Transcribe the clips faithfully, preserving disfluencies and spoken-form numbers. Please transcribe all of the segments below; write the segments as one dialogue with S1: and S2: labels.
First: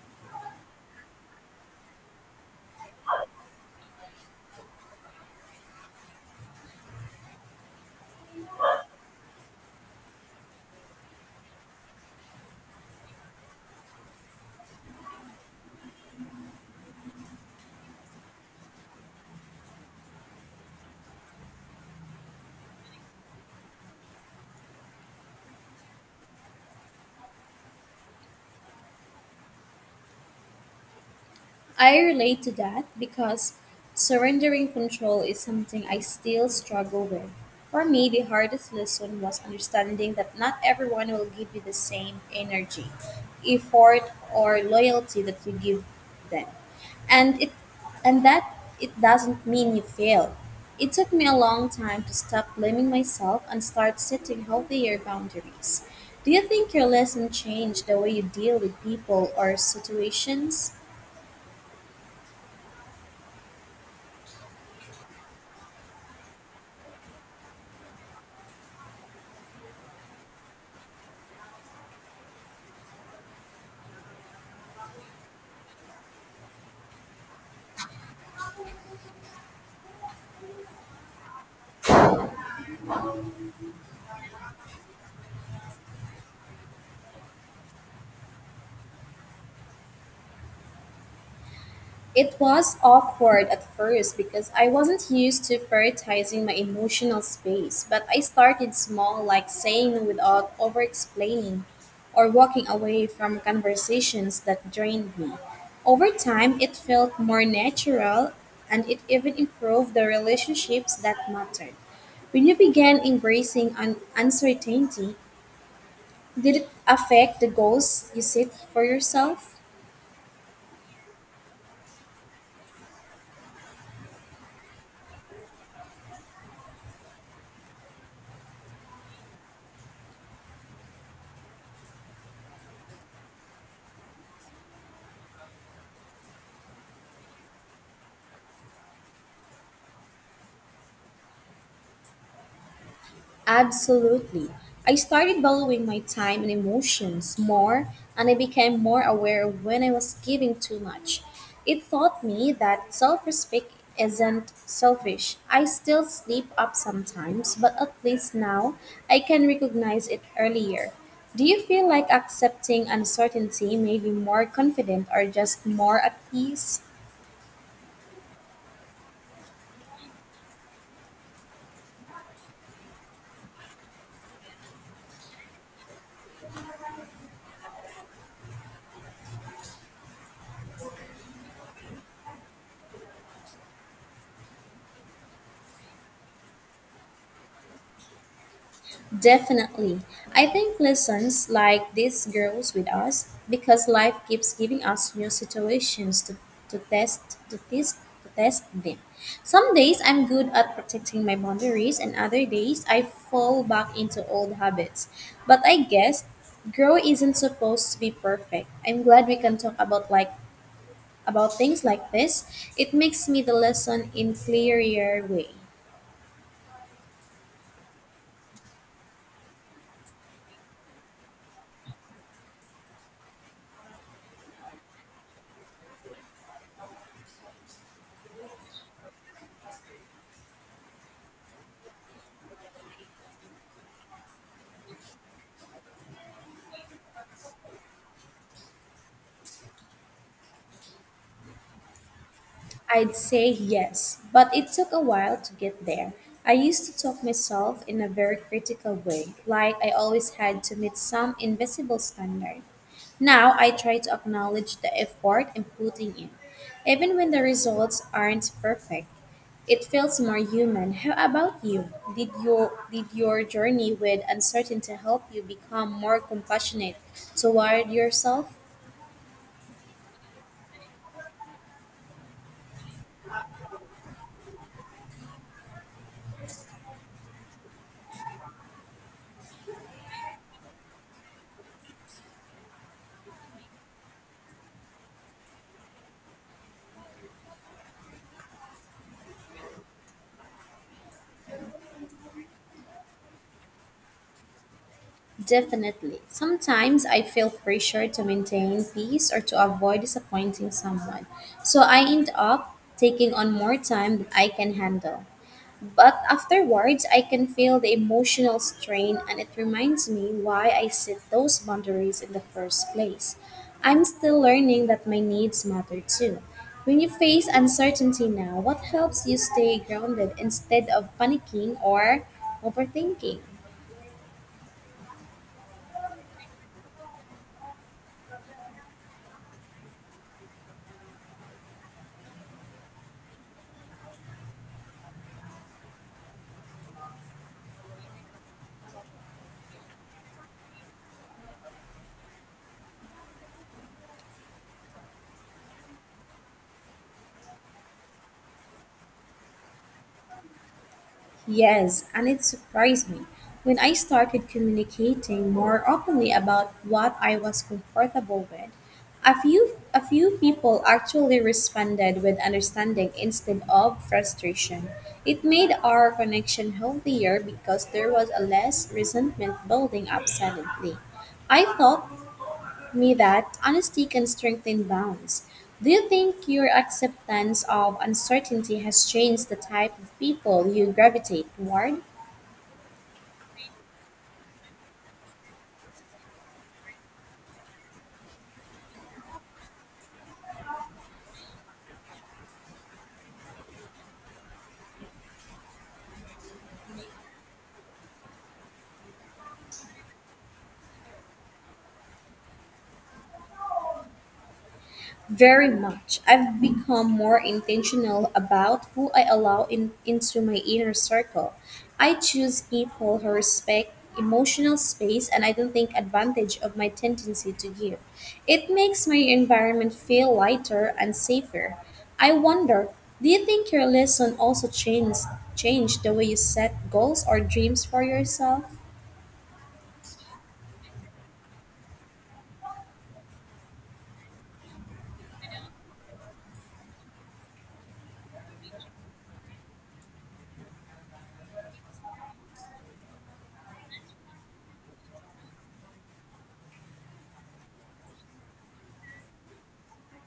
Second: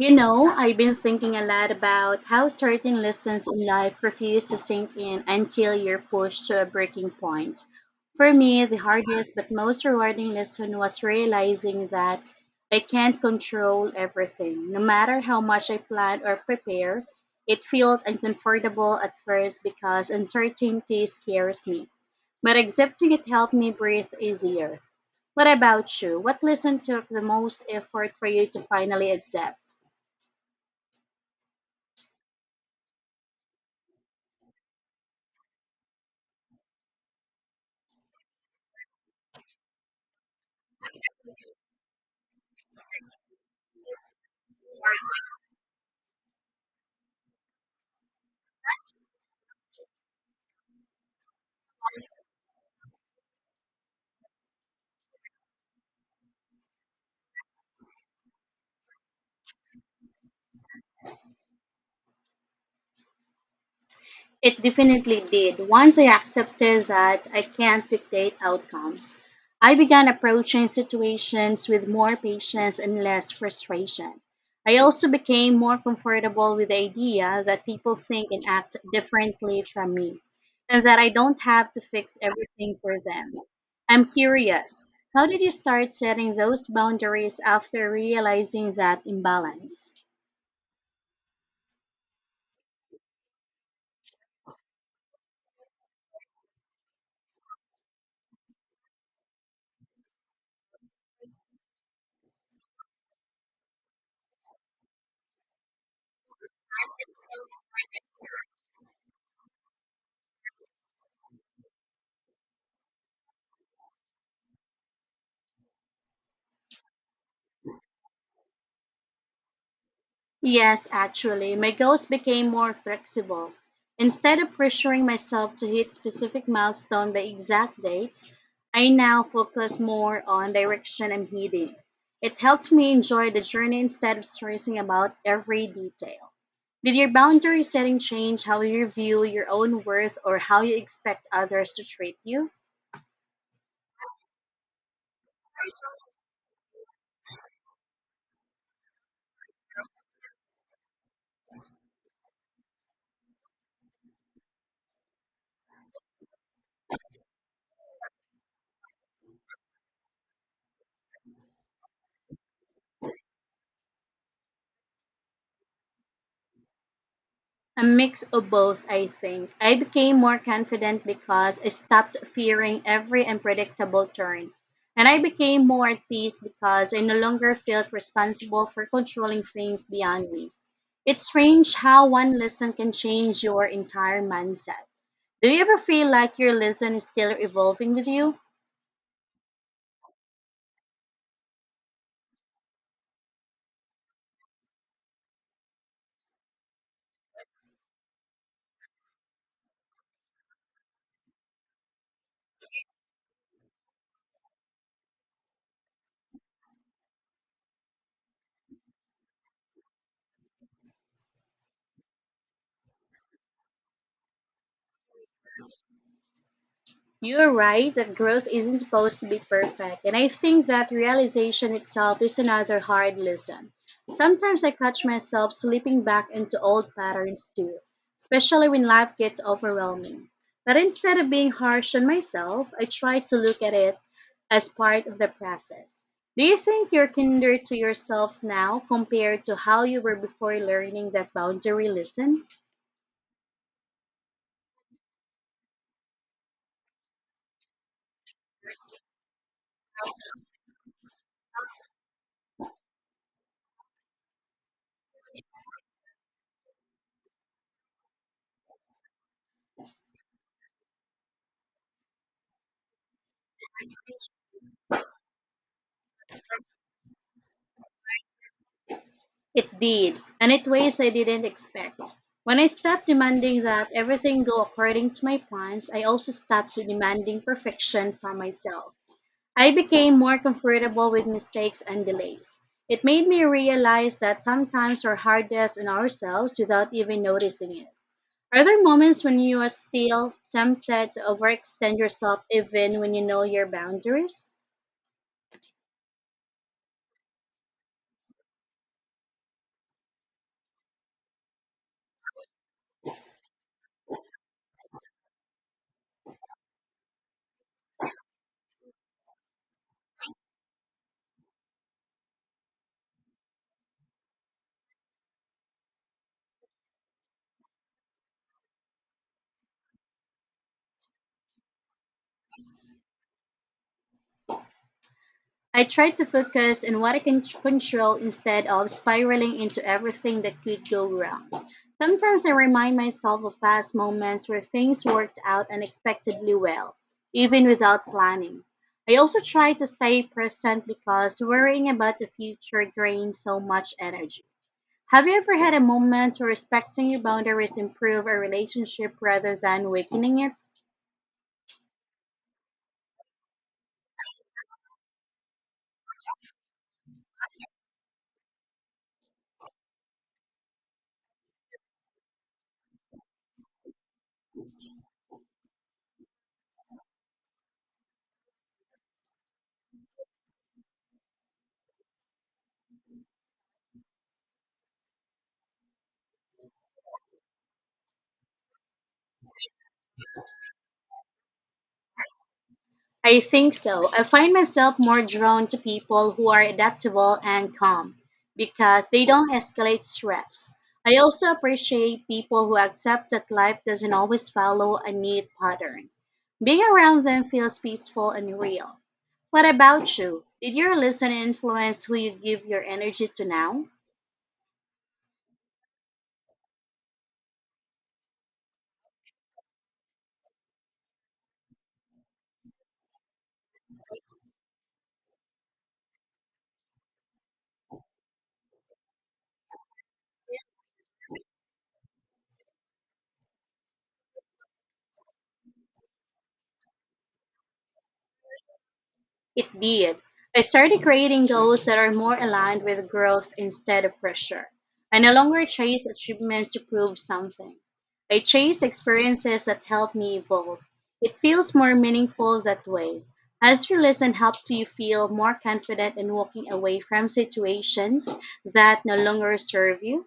S1: You know, I've been thinking a lot about how certain lessons in life refuse to sink in until you're pushed to a breaking point. For me, the hardest but most rewarding lesson was realizing that I can't control everything. No matter how much I plan or prepare, it felt uncomfortable at first because uncertainty scares me. But accepting it helped me breathe easier. What about you? What lesson took the most effort for you to finally accept?
S2: I relate to that because surrendering control is something I still struggle with. For me, the hardest lesson was understanding that not everyone will give you the same energy, effort, or loyalty that you give them. And it and that it doesn't mean you failed. It took me a long time to stop blaming myself and start setting healthier boundaries. Do you think your lesson changed the way you deal with people or situations?
S1: It definitely did. Once I accepted that I can't dictate outcomes, I began approaching situations with more patience and less frustration. I also became more comfortable with the idea that people think and act differently from me, and that I don't have to fix everything for them. I'm curious, how did you start setting those boundaries after realizing that imbalance?
S2: It was awkward at first because I wasn't used to prioritizing my emotional space, but I started small, like saying no without over explaining or walking away from conversations that drained me. Over time, it felt more natural and it even improved the relationships that mattered. When you began embracing un- uncertainty, did it affect the goals you set for yourself?
S1: Yes, actually, my goals became more flexible. Instead of pressuring myself to hit specific milestones by exact dates, I now focus more on direction I'm heading. It helped me enjoy the journey instead of stressing about every detail. Did your boundary setting change how you view your own worth or how you expect others to treat you?
S2: Absolutely. I started valuing my time and emotions more, and I became more aware of when I was giving too much. It taught me that self respect isn't selfish. I still sleep up sometimes, but at least now I can recognize it earlier. Do you feel like accepting uncertainty made you more confident or just more at peace?
S1: A mix of both, I think. I became more confident because I stopped fearing every unpredictable turn. And I became more at peace because I no longer felt responsible for controlling things beyond me. It's strange how one lesson can change your entire mindset. Do you ever feel like your lesson is still evolving with you?
S2: Definitely. I think lessons like this grows with us because life keeps giving us new situations to, to test to test to test them. Some days I'm good at protecting my boundaries and other days I fall back into old habits. But I guess grow isn't supposed to be perfect. I'm glad we can talk about like about things like this. It makes me the lesson in clearer way.
S1: You're right that growth isn't supposed to be perfect, and I think that realization itself is another hard lesson. Sometimes I catch myself slipping back into old patterns too, especially when life gets overwhelming. But instead of being harsh on myself, I try to look at it as part of the process. Do you think you're kinder to yourself now compared to how you were before learning that boundary lesson?
S2: I'd say yes, but it took a while to get there. I used to talk myself in a very critical way, like I always had to meet some invisible standard. Now I try to acknowledge the effort I'm putting in, even when the results aren't perfect. It feels more human. How about you? Did your did your journey with uncertainty help you become more compassionate toward yourself?
S1: It did, and it ways I didn't expect. When I stopped demanding that everything go according to my plans, I also stopped demanding perfection from myself. I became more comfortable with mistakes and delays. It made me realize that sometimes we're hardest on ourselves without even noticing it. Are there moments when you are still tempted to overextend yourself even when you know your boundaries?
S2: Definitely. Sometimes I feel pressure to maintain peace or to avoid disappointing someone. So I end up taking on more time than I can handle. But afterwards, I can feel the emotional strain and it reminds me why I set those boundaries in the first place. I'm still learning that my needs matter too. When you face uncertainty now, what helps you stay grounded instead of panicking or overthinking?
S1: I try to focus on what I can control instead of spiraling into everything that could go wrong. Sometimes I remind myself of past moments where things worked out unexpectedly well, even without planning. I also try to stay present because worrying about the future drains so much energy. Have you ever had a moment where respecting your boundaries improved a relationship rather than weakening it?
S2: Yes, and it surprised me. When I started communicating more openly about what I was comfortable with, a few a few people actually responded with understanding instead of frustration. It made our connection healthier because there was a less resentment building up silently. I thought me that honesty can strengthen bonds. Do you think your acceptance of uncertainty has changed the type of people you gravitate toward?
S1: I think so. I find myself more drawn to people who are adaptable and calm because they don't escalate stress. I also appreciate people who accept that life doesn't always follow a neat pattern. Being around them feels peaceful and real. What about you? Did your lesson influence who you give your energy to now?
S2: Very much. I've become more intentional about who I allow in, into my inner circle. I choose people who respect emotional space and I don't take advantage of my tendency to give. It makes my environment feel lighter and safer. I wonder, do you think your lesson also changed changed the way you set goals or dreams for yourself?
S1: It did. I started creating goals that are more aligned with growth instead of pressure. I no longer chase achievements to prove something. I chase experiences that help me evolve. It feels more meaningful that way. Has your lesson helped you feel more confident in walking away from situations that no longer serve you?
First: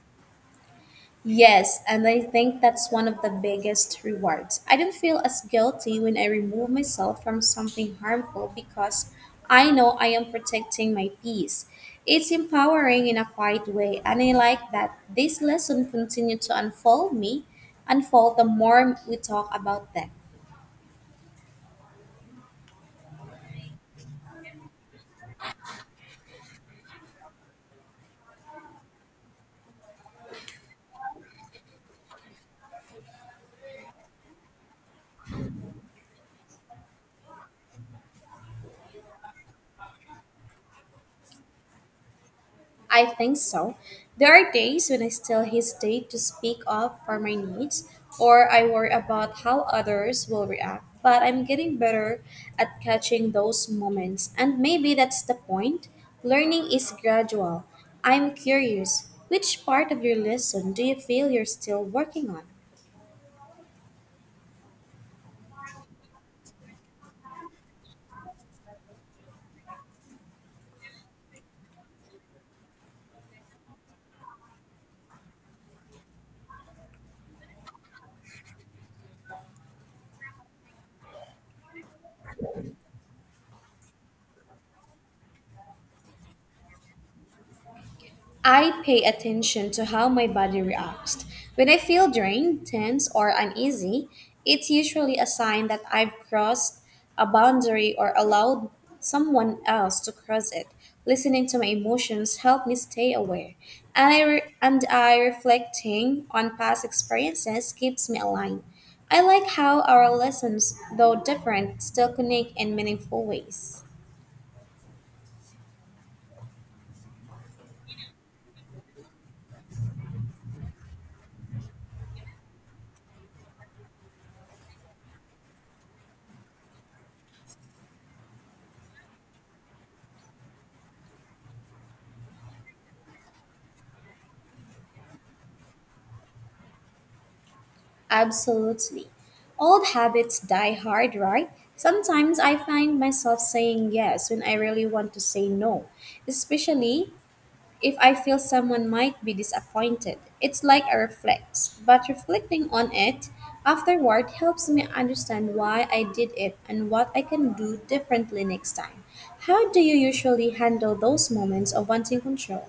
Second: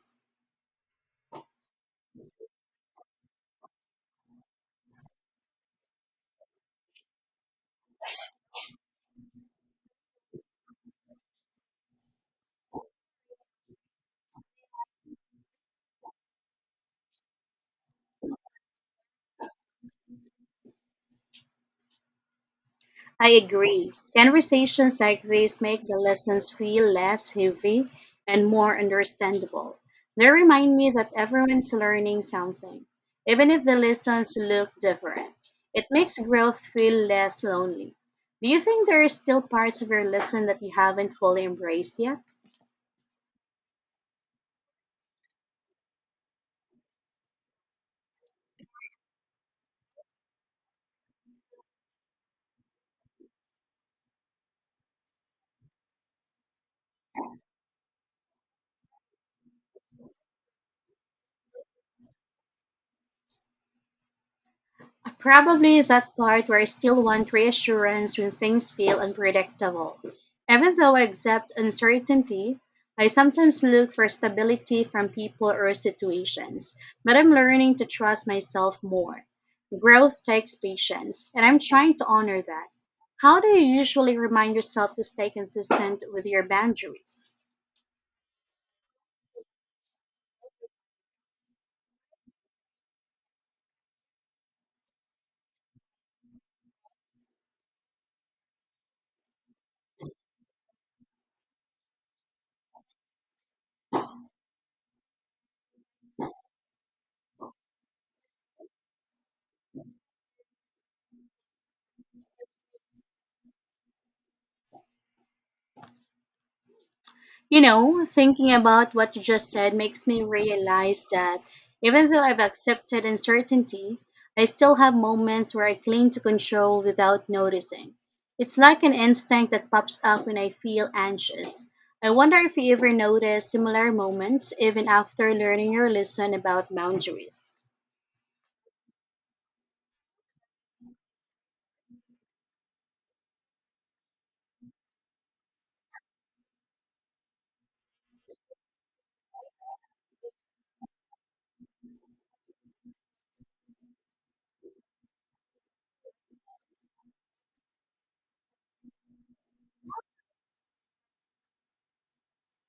S2: Yes, and I think that's one of the biggest rewards. I don't feel as guilty when I remove myself from something harmful because I know I am protecting my peace. It's empowering in a quiet way, and I like that this lesson continued to unfold me, unfold the more we talk about them.
S1: I agree. Conversations like this make the lessons feel less heavy and more understandable. They remind me that everyone's learning something, even if the lessons look different. It makes growth feel less lonely. Do you think there are still parts of your lesson that you haven't fully embraced yet?
S2: I think so. There are days when I still hesitate to speak up for my needs or I worry about how others will react. But I'm getting better at catching those moments, and maybe that's the point. Learning is gradual. I'm curious, which part of your lesson do you feel you're still working on?
S1: Probably that part where I still want reassurance when things feel unpredictable. Even though I accept uncertainty, I sometimes look for stability from people or situations, but I'm learning to trust myself more. Growth takes patience, and I'm trying to honor that. How do you usually remind yourself to stay consistent with your boundaries?
S2: I pay attention to how my body reacts. When I feel drained, tense, or uneasy, it's usually a sign that I've crossed a boundary or allowed someone else to cross it. Listening to my emotions help me stay aware, and I re- and I reflecting on past experiences keeps me aligned. I like how our lessons, though different, still connect in meaningful ways.
S1: You know, thinking about what you just said makes me realize that even though I've accepted uncertainty, I still have moments where I cling to control without noticing. It's like an instinct that pops up when I feel anxious. I wonder if you ever notice similar moments even after learning your lesson about boundaries.
S2: Absolutely. Old habits die hard, right? Sometimes I find myself saying yes when I really want to say no, especially if I feel someone might be disappointed. It's like a reflex, but reflecting on it afterward helps me understand why I did it and what I can do differently next time. How do you usually handle those moments of wanting control?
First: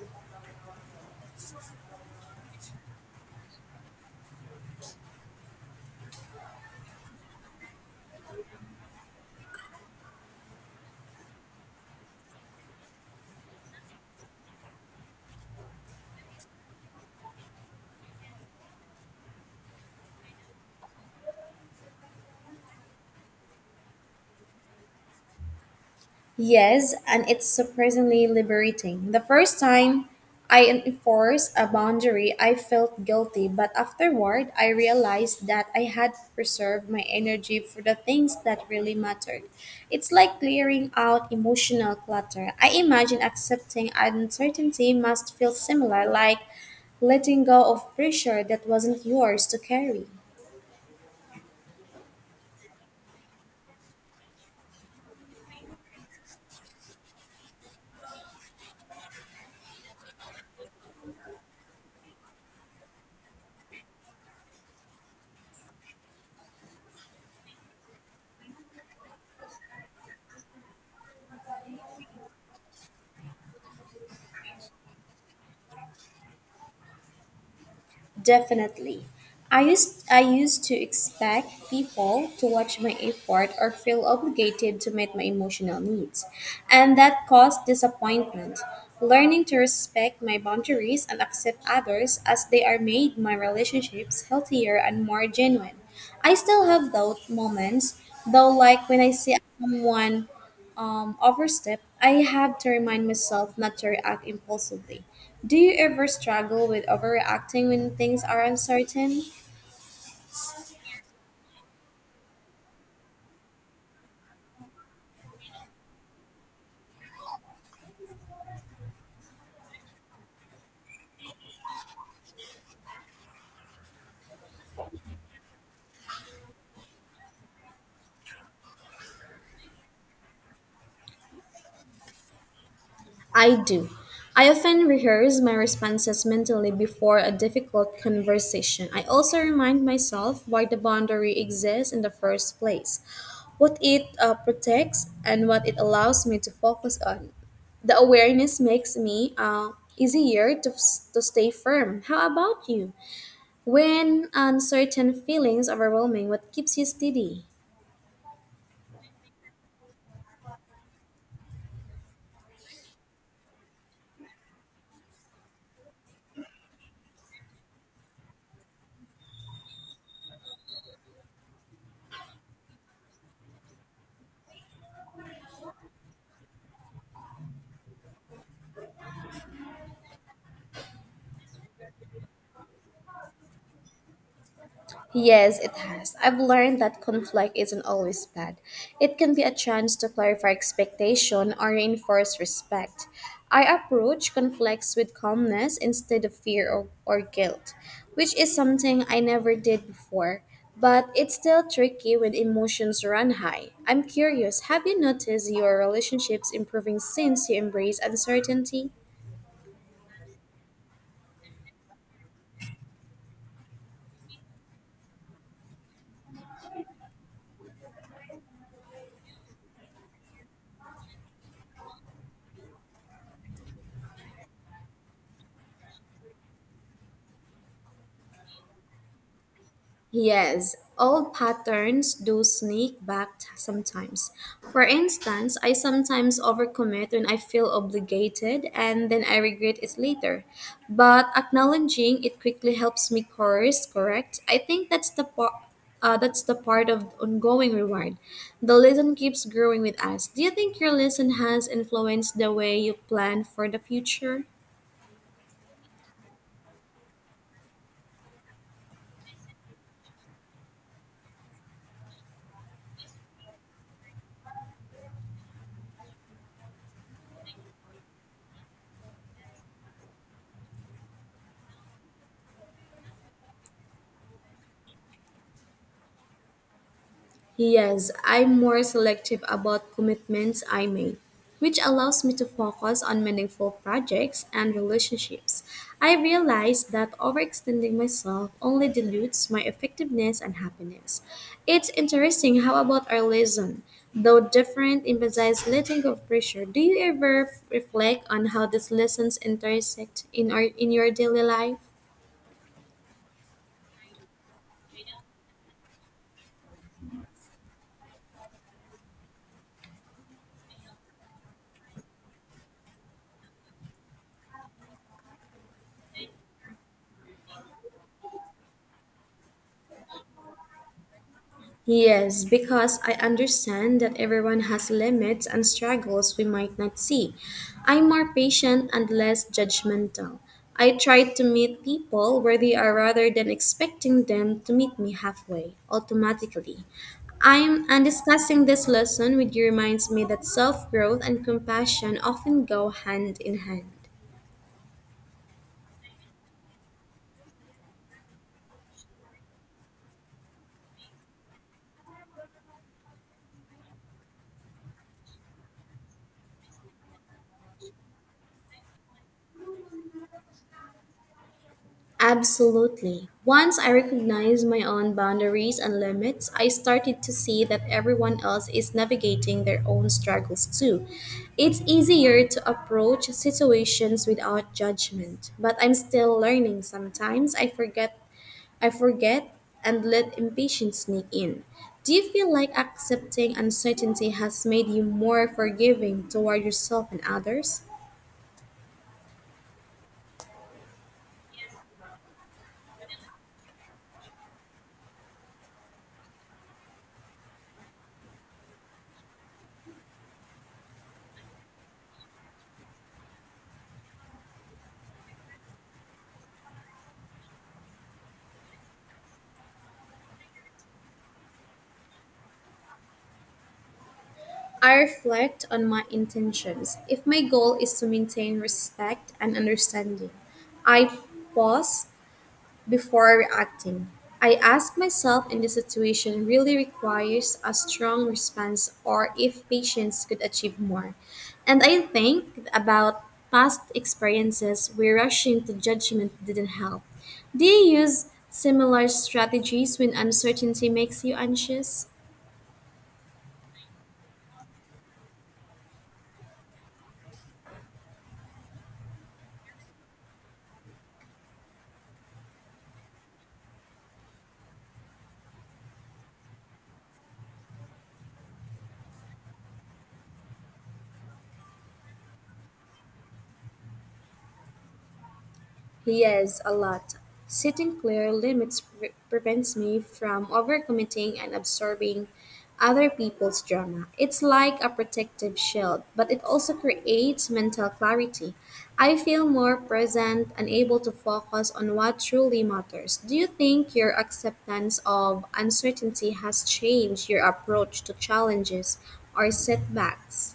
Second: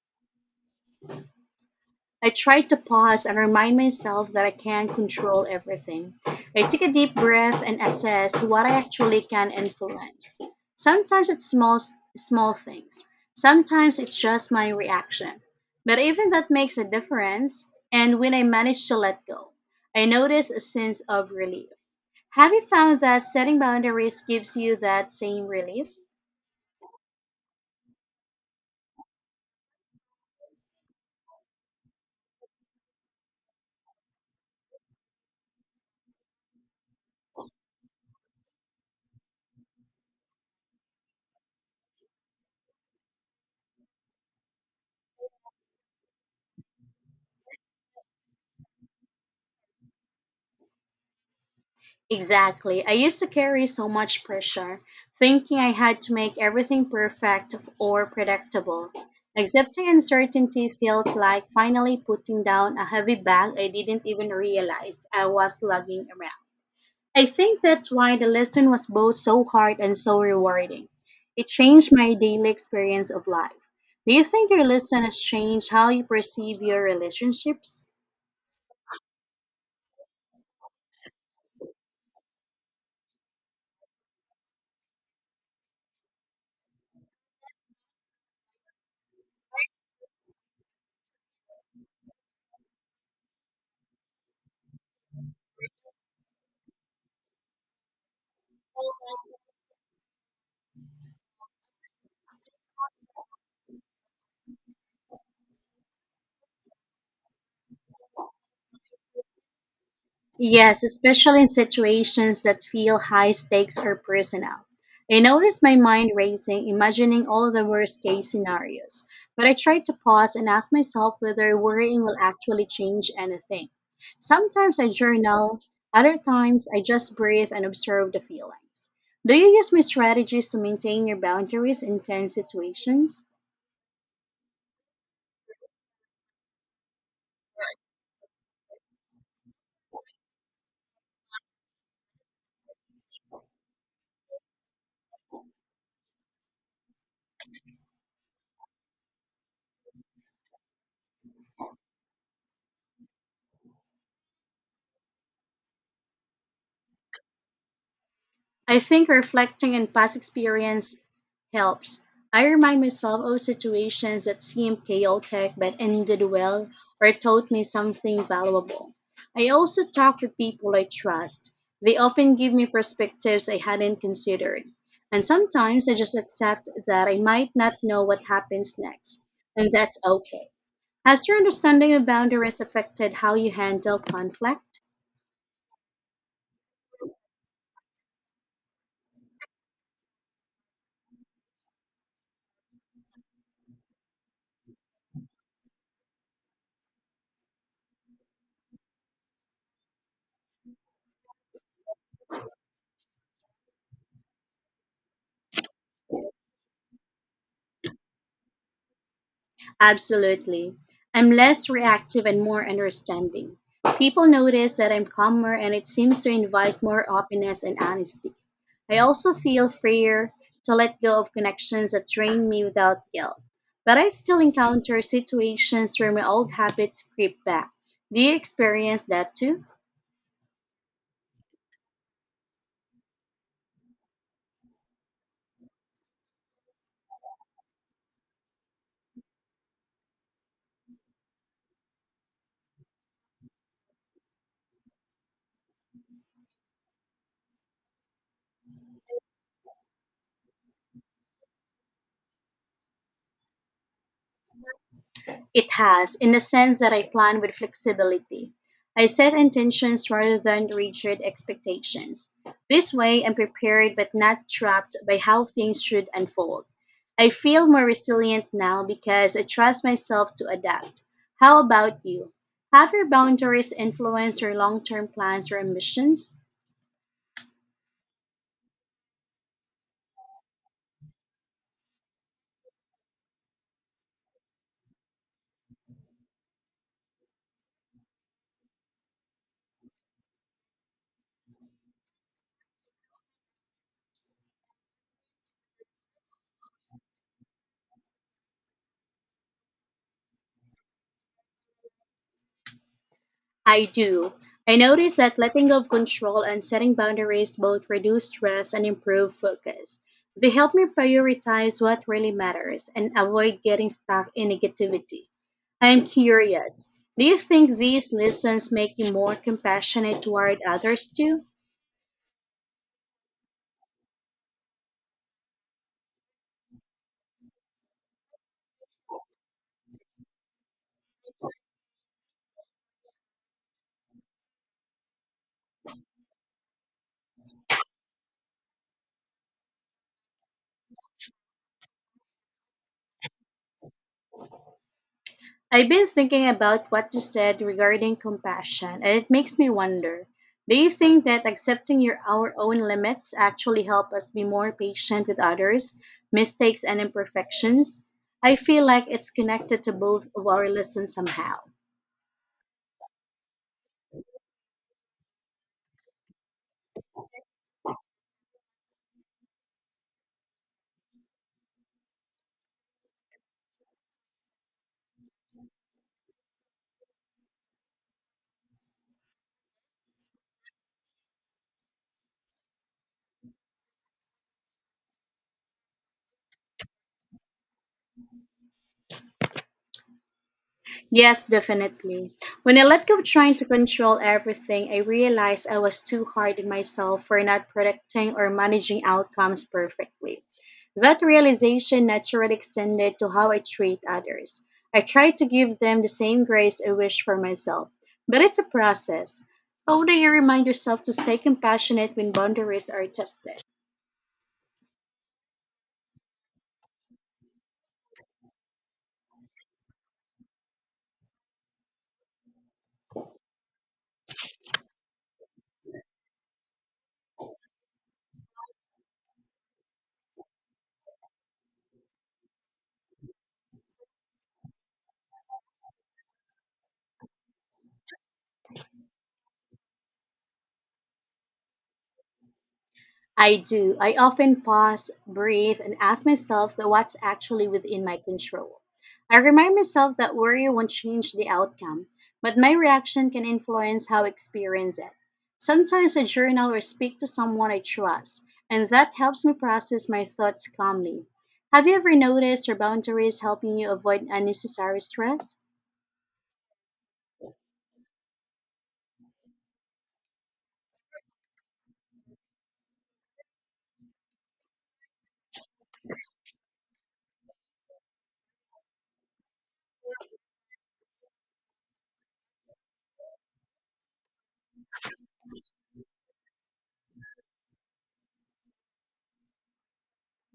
S1: I try to pause and remind myself that I can't control everything. I take a deep breath and assess what I actually can influence. Sometimes it's small small things. Sometimes it's just my reaction. But even that makes a difference, and when I manage to let go, I notice a sense of relief. Have you found that setting boundaries gives you that same relief?
S2: Yes, and it's surprisingly liberating. The first time I enforced a boundary, I felt guilty, but afterward, I realized that I had preserved my energy for the things that really mattered. It's like clearing out emotional clutter. I imagine accepting uncertainty must feel similar, like letting go of pressure that wasn't yours to carry.
S1: Exactly. I used to carry so much pressure, thinking I had to make everything perfect or predictable. Accepting uncertainty felt like finally putting down a heavy bag I didn't even realize I was lugging around. I think that's why the lesson was both so hard and so rewarding. It changed my daily experience of life. Do you think your lesson has changed how you perceive your relationships?
S2: Definitely. I used I used to expect people to watch my effort or feel obligated to meet my emotional needs, and that caused disappointment. Learning to respect my boundaries and accept others as they are made my relationships healthier and more genuine. I still have those moments, though like when I see someone um, overstep, I have to remind myself not to react impulsively. Do you ever struggle with overreacting when things are uncertain?
S1: Yes, especially in situations that feel high stakes or personal. I notice my mind racing, imagining all the worst case scenarios, but I try to pause and ask myself whether worrying will actually change anything. Sometimes I journal, other times I just breathe and observe the feelings. Do you use my strategies to maintain your boundaries in tense situations?
S2: I do. I often rehearse my responses mentally before a difficult conversation. I also remind myself why the boundary exists in the first place, what it uh, protects, and what it allows me to focus on. The awareness makes me uh, easier to, to stay firm. How about you? When uncertain feelings overwhelming, what keeps you steady?
S1: I think reflecting on past experience helps. I remind myself of situations that seemed chaotic but ended well or taught me something valuable. I also talk with people I trust. They often give me perspectives I hadn't considered. And sometimes I just accept that I might not know what happens next. And that's okay. Has your understanding of boundaries affected how you handle conflict?
S2: Yes, it has. I've learned that conflict isn't always bad. It can be a chance to clarify expectation or reinforce respect. I approach conflicts with calmness instead of fear or, or guilt, which is something I never did before. But it's still tricky when emotions run high. I'm curious, have you noticed your relationships improving since you embrace uncertainty?
S1: Absolutely. I'm less reactive and more understanding. People notice that I'm calmer and it seems to invite more openness and honesty. I also feel freer to let go of connections that drain me without guilt. But I still encounter situations where my old habits creep back. Do you experience that too?
S2: Yes, old patterns do sneak back t- sometimes. For instance, I sometimes overcommit when I feel obligated and then I regret it later. But acknowledging it quickly helps me course correct. I think that's the part. Uh, that's the part of ongoing reward. The lesson keeps growing with us. Do you think your lesson has influenced the way you plan for the future?
S1: It has, in the sense that I plan with flexibility. I set intentions rather than rigid expectations. This way, I'm prepared but not trapped by how things should unfold. I feel more resilient now because I trust myself to adapt. How about you? Have your boundaries influenced your long term plans or ambitions?
S2: Yes, I'm more selective about commitments I make, which allows me to focus on meaningful projects and relationships. I realize that overextending myself only dilutes my effectiveness and happiness. It's interesting how about our lesson, though different, emphasize letting go of pressure. Do you ever reflect on how these lessons intersect in our in your daily life?
S1: I do. I notice that letting go of control and setting boundaries both reduce stress and improve focus. They help me prioritize what really matters and avoid getting stuck in negativity. I am curious. Do you think these lessons make you more compassionate toward others too?
S2: Yes, because I understand that everyone has limits and struggles we might not see. I'm more patient and less judgmental. I try to meet people where they are rather than expecting them to meet me halfway automatically. I'm and discussing this lesson with you reminds me that self-growth and compassion often go hand in hand.
S1: I've been thinking about what you said regarding compassion, and it makes me wonder, do you think that accepting your, our own limits actually help us be more patient with others, mistakes, and imperfections? I feel like it's connected to both of our lessons somehow.
S2: Absolutely. Once I recognized my own boundaries and limits, I started to see that everyone else is navigating their own struggles too. It's easier to approach situations without judgment, but I'm still learning. Sometimes I forget I forget and let impatience sneak in. Do you feel like accepting uncertainty has made you more forgiving toward yourself and others?
S1: Yes, definitely. When I let go of trying to control everything, I realized I was too hard on myself for not predicting or managing outcomes perfectly. That realization naturally extended to how I treat others. I try to give them the same grace I wish for myself, but it's a process. How do you remind yourself to stay compassionate when boundaries are tested?
S2: I reflect on my intentions. If my goal is to maintain respect and understanding, I pause before reacting. I ask myself if the situation really requires a strong response or if patience could achieve more. And I think about past experiences where rushing to judgment didn't help. Do you use similar strategies when uncertainty makes you anxious?
S1: I do. I often pause, breathe, and ask myself that what's actually within my control. I remind myself that worry won't change the outcome, but my reaction can influence how I experience it. Sometimes I journal or speak to someone I trust, and that helps me process my thoughts calmly. Have you ever noticed your boundaries helping you avoid unnecessary stress?
S2: Yes, a lot. Setting clear limits pre- prevents me from overcommitting and absorbing other people's drama. It's like a protective shield, but it also creates mental clarity. I feel more present and able to focus on what truly matters. Do you think your acceptance of uncertainty has changed your approach to challenges or setbacks?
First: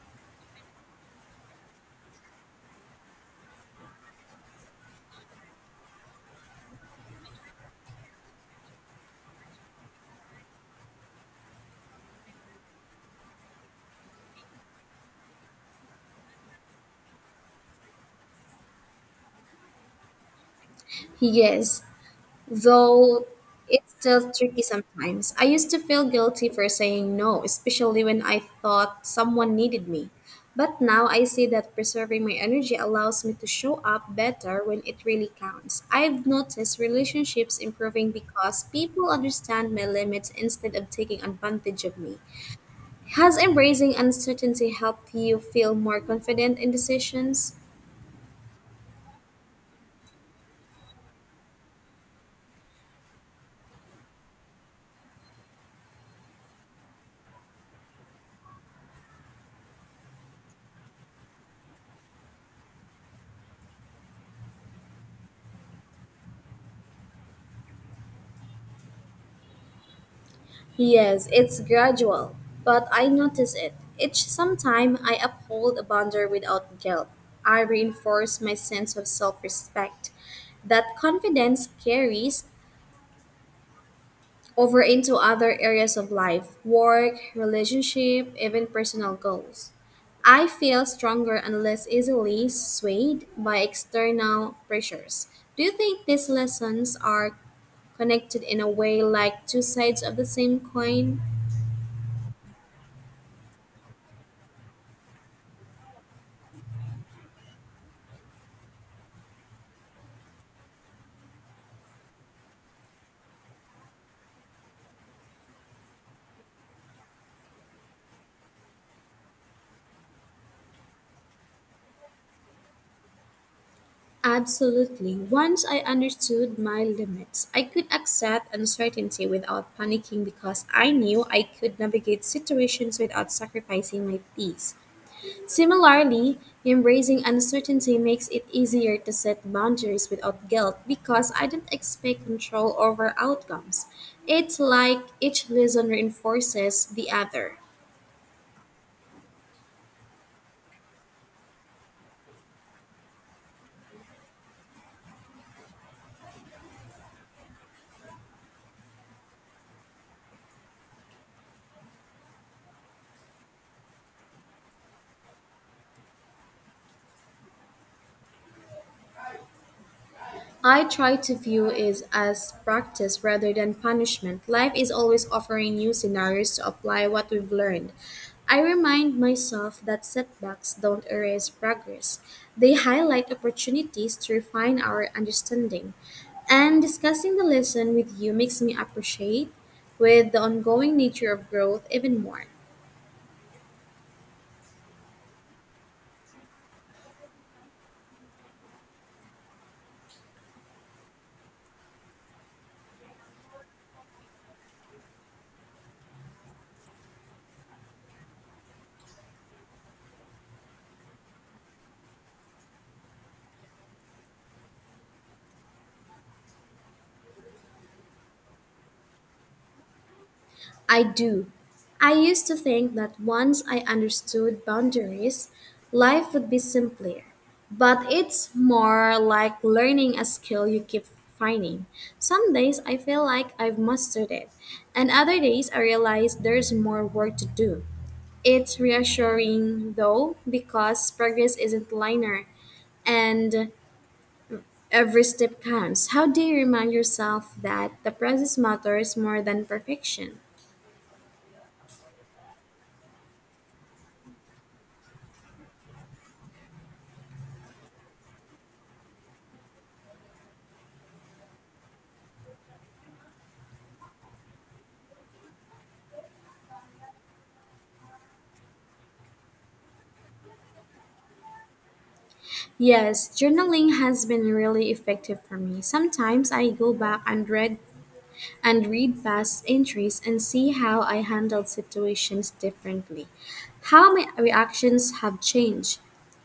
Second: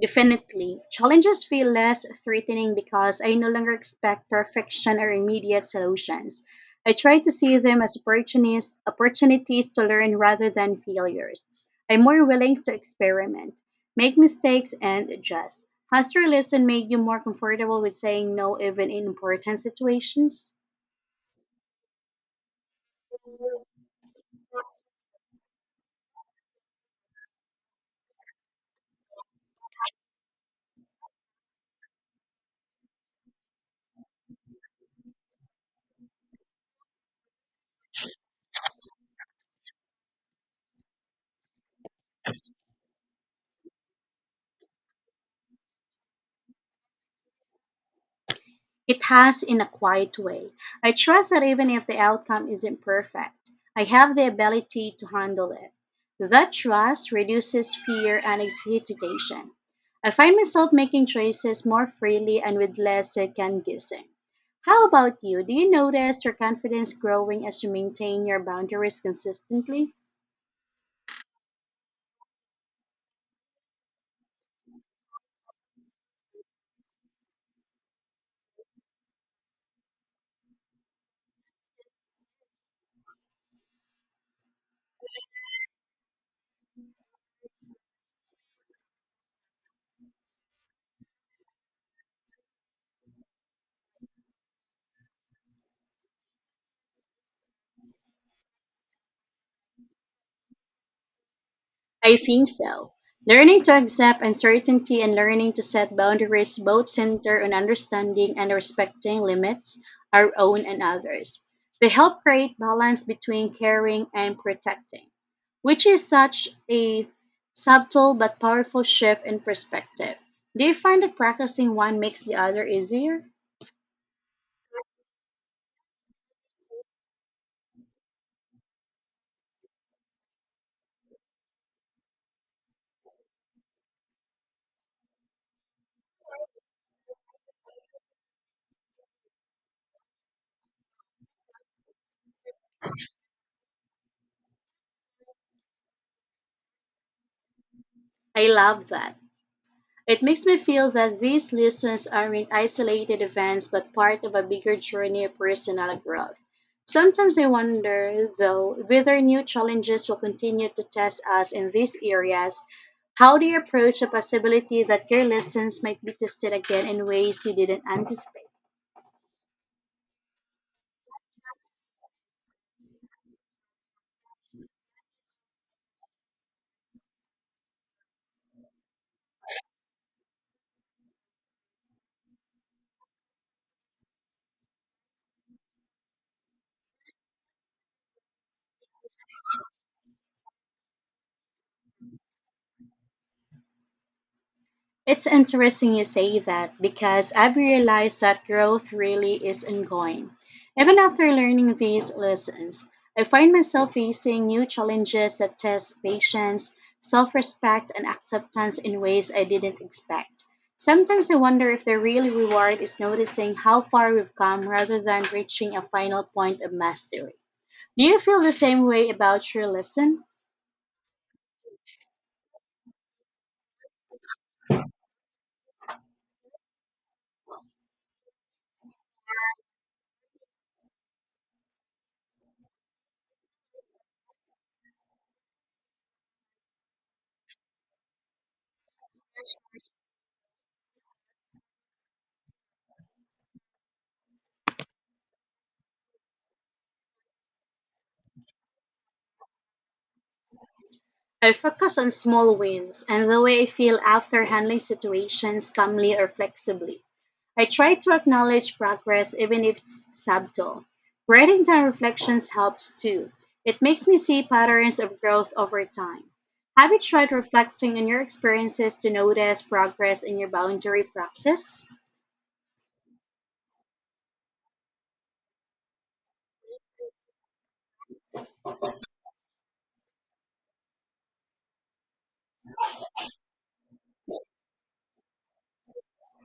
S1: Definitely. Challenges feel less threatening because I no longer expect perfection or immediate solutions. I try to see them as opportunities, opportunities to learn rather than failures. I'm more willing to experiment, make mistakes, and adjust. Has your lesson made you more comfortable with saying no even in important situations?
S2: Yes, though it's still tricky sometimes. I used to feel guilty for saying no, especially when I thought someone needed me. But now I see that preserving my energy allows me to show up better when it really counts. I've noticed relationships improving because people understand my limits instead of taking advantage of me. Has embracing uncertainty helped you feel more confident in decisions?
S1: It has in a quiet way. I trust that even if the outcome isn't perfect, I have the ability to handle it. That trust reduces fear and hesitation. I find myself making choices more freely and with less second guessing. How about you? Do you notice your confidence growing as you maintain your boundaries consistently?
S2: Yes, it's gradual, but I notice it. Each sometime I uphold a boundary without guilt. I reinforce my sense of self-respect. That confidence carries over into other areas of life, work, relationship, even personal goals. I feel stronger and less easily swayed by external pressures. Do you think these lessons are connected in a way like two sides of the same coin?
S1: I think so. Learning to accept uncertainty and learning to set boundaries both center on understanding and respecting limits, our own and others. They help create balance between caring and protecting, which is such a subtle but powerful shift in perspective. Do you find that practicing one makes the other easier?
S2: Absolutely. Once I understood my limits, I could accept uncertainty without panicking because I knew I could navigate situations without sacrificing my peace. Similarly, embracing uncertainty makes it easier to set boundaries without guilt because I don't expect control over outcomes. It's like each lesson reinforces the other.
S1: I love that. It makes me feel that these lessons aren't isolated events but part of a bigger journey of personal growth. Sometimes I wonder, though, whether new challenges will continue to test us in these areas. How do you approach the possibility that your lessons might be tested again in ways you didn't anticipate?
S2: I try to view it as practice rather than punishment. Life is always offering new scenarios to apply what we've learned. I remind myself that setbacks don't erase progress, they highlight opportunities to refine our understanding. And discussing the lesson with you makes me appreciate with the ongoing nature of growth even more.
S1: It's interesting you say that because I've realized that growth really is ongoing. Even after learning these lessons, I find myself facing new challenges that test patience, self respect, and acceptance in ways I didn't expect. Sometimes I wonder if the real reward is noticing how far we've come rather than reaching a final point of mastery. Do you feel the same way about your lesson?
S2: I do. I used to think that once I understood boundaries, life would be simpler. But it's more like learning a skill you keep finding. Some days I feel like I've mastered it, and other days I realize there's more work to do. It's reassuring though, because progress isn't linear and every step counts. How do you remind yourself that the process matters more than perfection?
S1: I focus on small wins and the way I feel after handling situations calmly or flexibly. I try to acknowledge progress even if it's subtle. Writing down reflections helps too. It makes me see patterns of growth over time. Have you tried reflecting on your experiences to notice progress in your boundary practice?
S2: Yes, journaling has been really effective for me. Sometimes I go back and read and read past entries and see how I handled situations differently, how my reactions have changed.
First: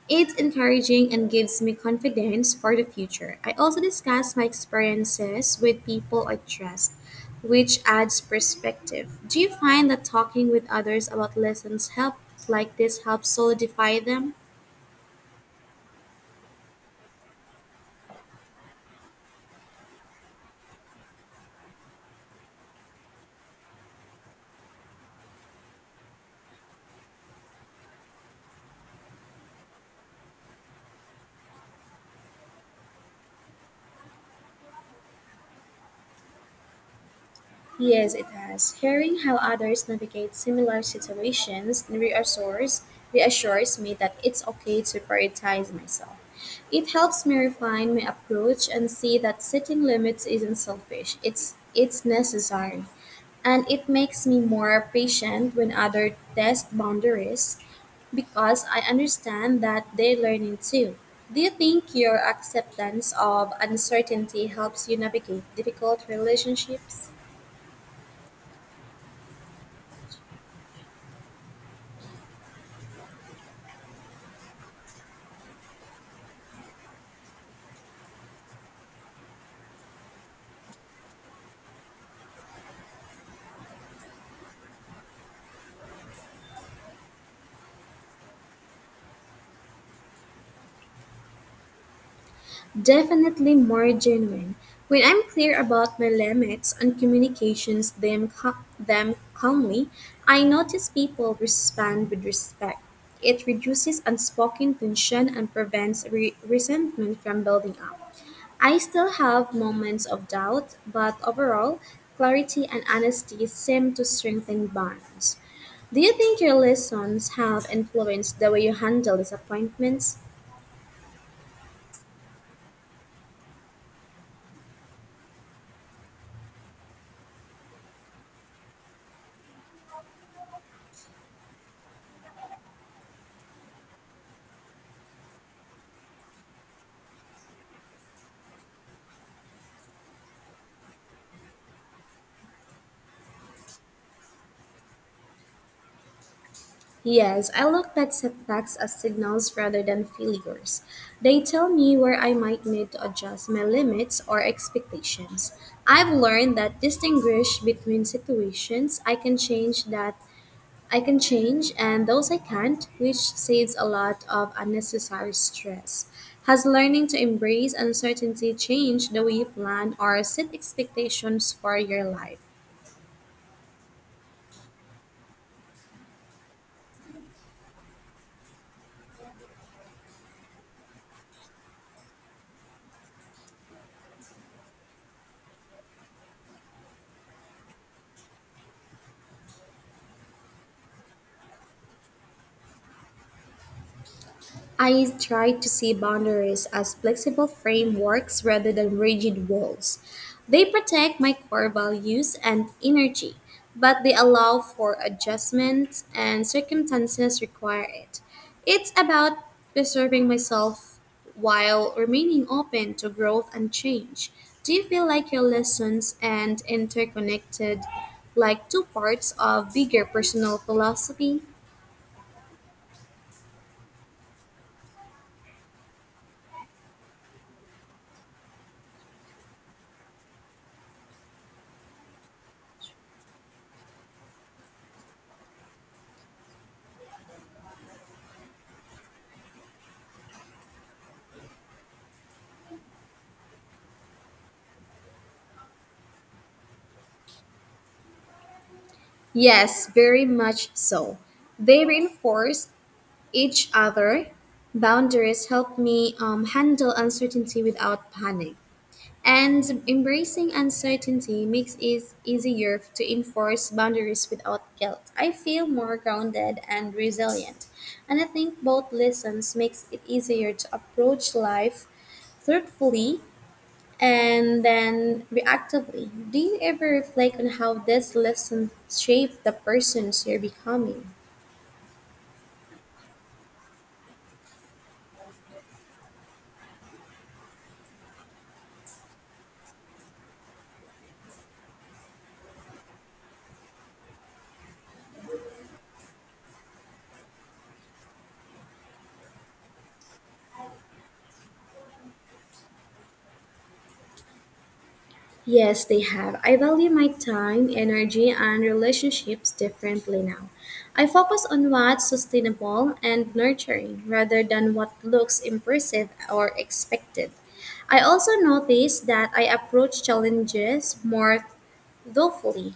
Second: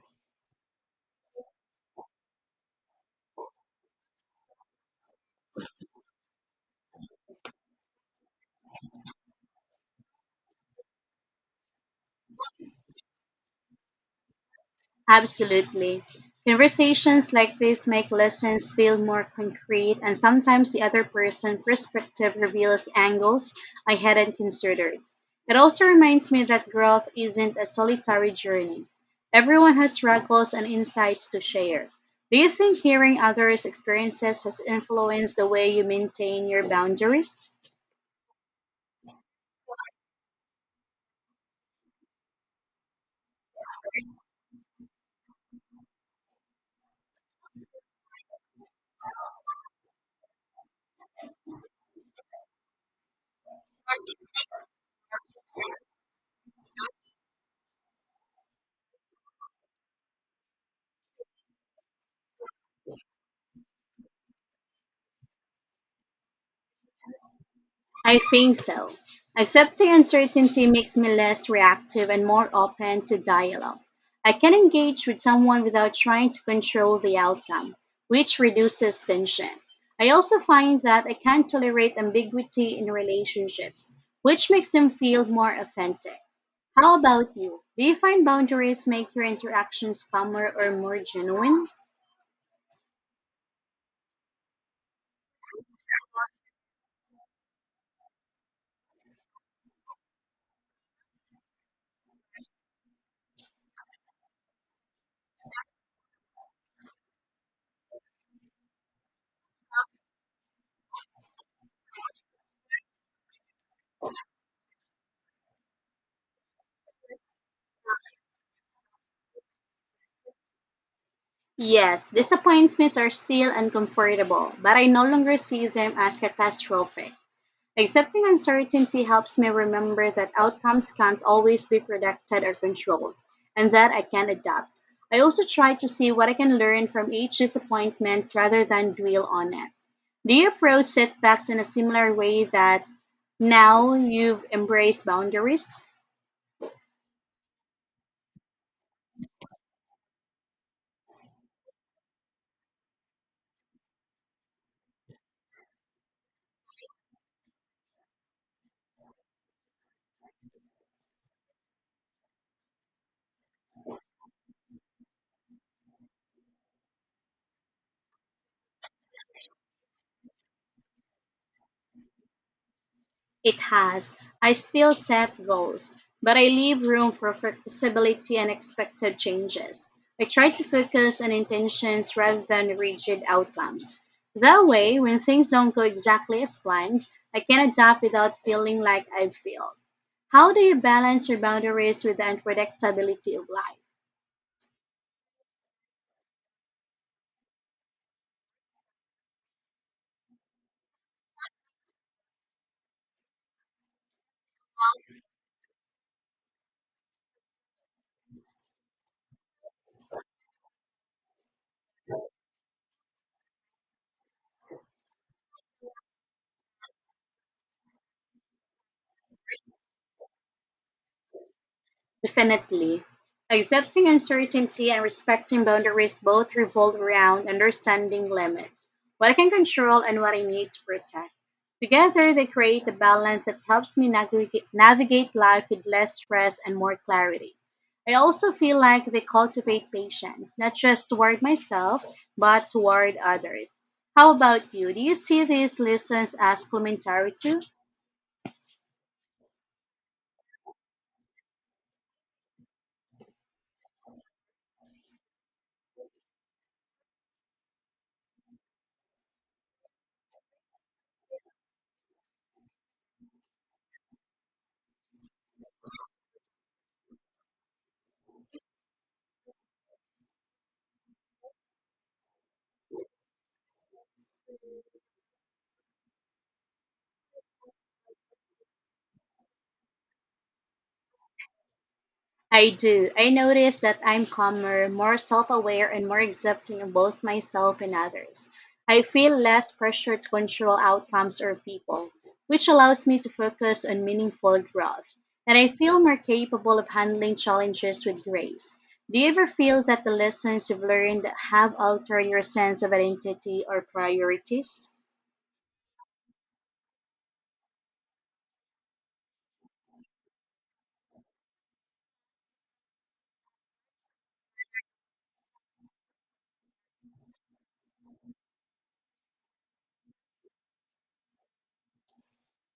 S2: It's encouraging and gives me confidence for the future. I also discuss my experiences with people I trust, which adds perspective. Do you find that talking with others about lessons help like this helps solidify them?
S1: Absolutely. Conversations like this make lessons feel more concrete, and sometimes the other person's perspective reveals angles I hadn't considered. It also reminds me that growth isn't a solitary journey. Everyone has struggles and insights to share. Do you think hearing others' experiences has influenced the way you maintain your boundaries?
S2: Yes, it has. Hearing how others navigate similar situations reassures, reassures me that it's okay to prioritize myself. It helps me refine my approach and see that setting limits isn't selfish. It's it's necessary. And it makes me more patient when others test boundaries because I understand that they're learning too. Do you think your acceptance of uncertainty helps you navigate difficult relationships?
S1: I think so. Accepting uncertainty makes me less reactive and more open to dialogue. I can engage with someone without trying to control the outcome, which reduces tension. I also find that I can tolerate ambiguity in relationships, which makes them feel more authentic. How about you? Do you find boundaries make your interactions calmer or more genuine?
S2: Definitely more genuine. When I'm clear about my limits on communications, them, ca- them calmly, I notice people respond with respect. It reduces unspoken tension and prevents re- resentment from building up. I still have moments of doubt, but overall, clarity and honesty seem to strengthen bonds. Do you think your lessons have influenced the way you handle disappointments?
S1: Yes, disappointments are still uncomfortable, but I no longer see them as catastrophic. Accepting uncertainty helps me remember that outcomes can't always be predicted or controlled, and that I can adapt. I also try to see what I can learn from each disappointment rather than dwell on it. Do you approach setbacks in a similar way that now you've embraced boundaries?
S2: Yes, I look at setbacks as signals rather than failures. They tell me where I might need to adjust my limits or expectations. I've learned that distinguish between situations I can change that I can change and those I can't, which saves a lot of unnecessary stress. Has learning to embrace uncertainty changed the way you plan or set expectations for your life?
S1: It has. I still set goals, but I leave room for flexibility and expected changes. I try to focus on intentions rather than rigid outcomes. That way, when things don't go exactly as planned, I can adapt without feeling like I failed. How do you balance your boundaries with the unpredictability of life?
S2: I try to see boundaries as flexible frameworks rather than rigid walls. They protect my core values and energy, but they allow for adjustments and circumstances require it. It's about preserving myself while remaining open to growth and change. Do you feel like your lessons and interconnected like two parts of bigger personal philosophy?
S1: Definitely. Accepting uncertainty and respecting boundaries both revolve around understanding limits, what I can control and what I need to protect. Together, they create a balance that helps me navigate, navigate life with less stress and more clarity. I also feel like they cultivate patience, not just toward myself, but toward others. How about you? Do you see these lessons as complementary too?
S2: Yes, very much so. They reinforce each other. Boundaries help me um, handle uncertainty without panic. And embracing uncertainty makes it easier to enforce boundaries without guilt. I feel more grounded and resilient. And I think both lessons makes it easier to approach life truthfully and then reactively. Do you ever reflect on how these lessons shape the persons you're becoming?
S1: I do. I notice that I'm calmer, more self aware, and more accepting of both myself and others. I feel less pressure to control outcomes or people, which allows me to focus on meaningful growth. And I feel more capable of handling challenges with grace. Do you ever feel that the lessons you've learned have altered your sense of identity or priorities?
S2: Yes, they have. I value my time, energy, and relationships differently now. I focus on what's sustainable and nurturing rather than what looks impressive or expected. I also notice that I approach challenges more thoughtfully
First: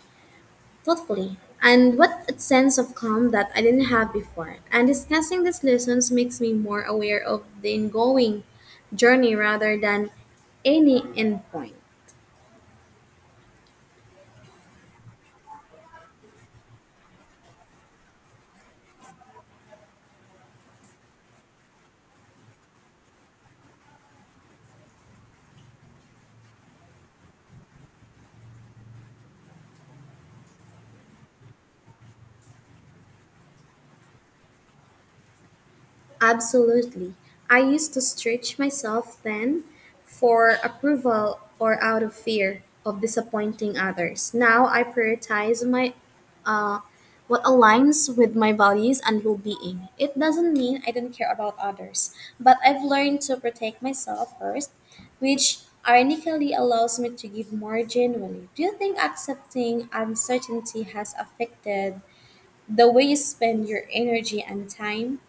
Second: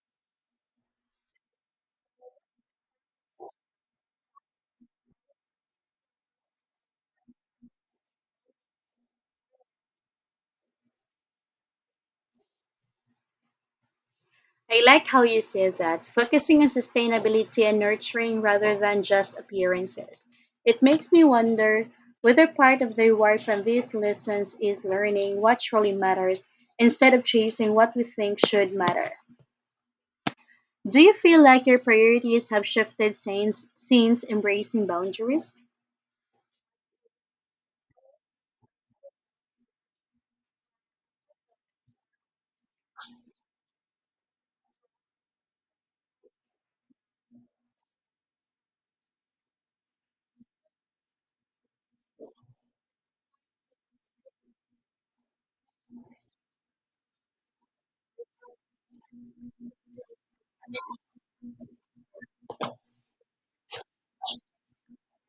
S2: thoughtfully, and what a sense of calm that I didn't have before. And discussing these lessons makes me more aware of the ongoing journey rather than any endpoint.
S1: I like how you said that, focusing on sustainability and nurturing rather than just appearances. It makes me wonder whether part of the reward from these lessons is learning what truly matters instead of chasing what we think should matter. Do you feel like your priorities have shifted since, since embracing boundaries?
S2: Absolutely. I used to stretch myself then for approval or out of fear of disappointing others. Now I prioritize my uh, what aligns with my values and well-being. It doesn't mean I don't care about others, but I've learned to protect myself first, which ironically allows me to give more genuinely. Do you think accepting uncertainty has affected the way you spend your energy and time?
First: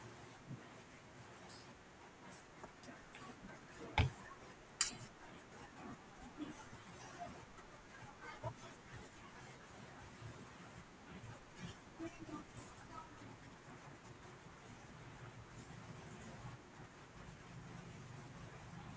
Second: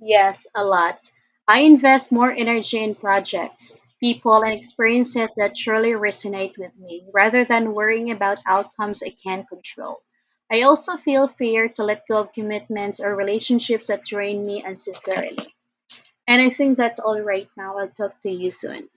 S1: Yes, a lot. I invest more energy in projects, people, and experiences that truly resonate with me rather than worrying about outcomes I can't control. I also feel fear to let go of commitments or relationships that drain me unnecessarily. And I think that's all right now. I'll talk to you soon.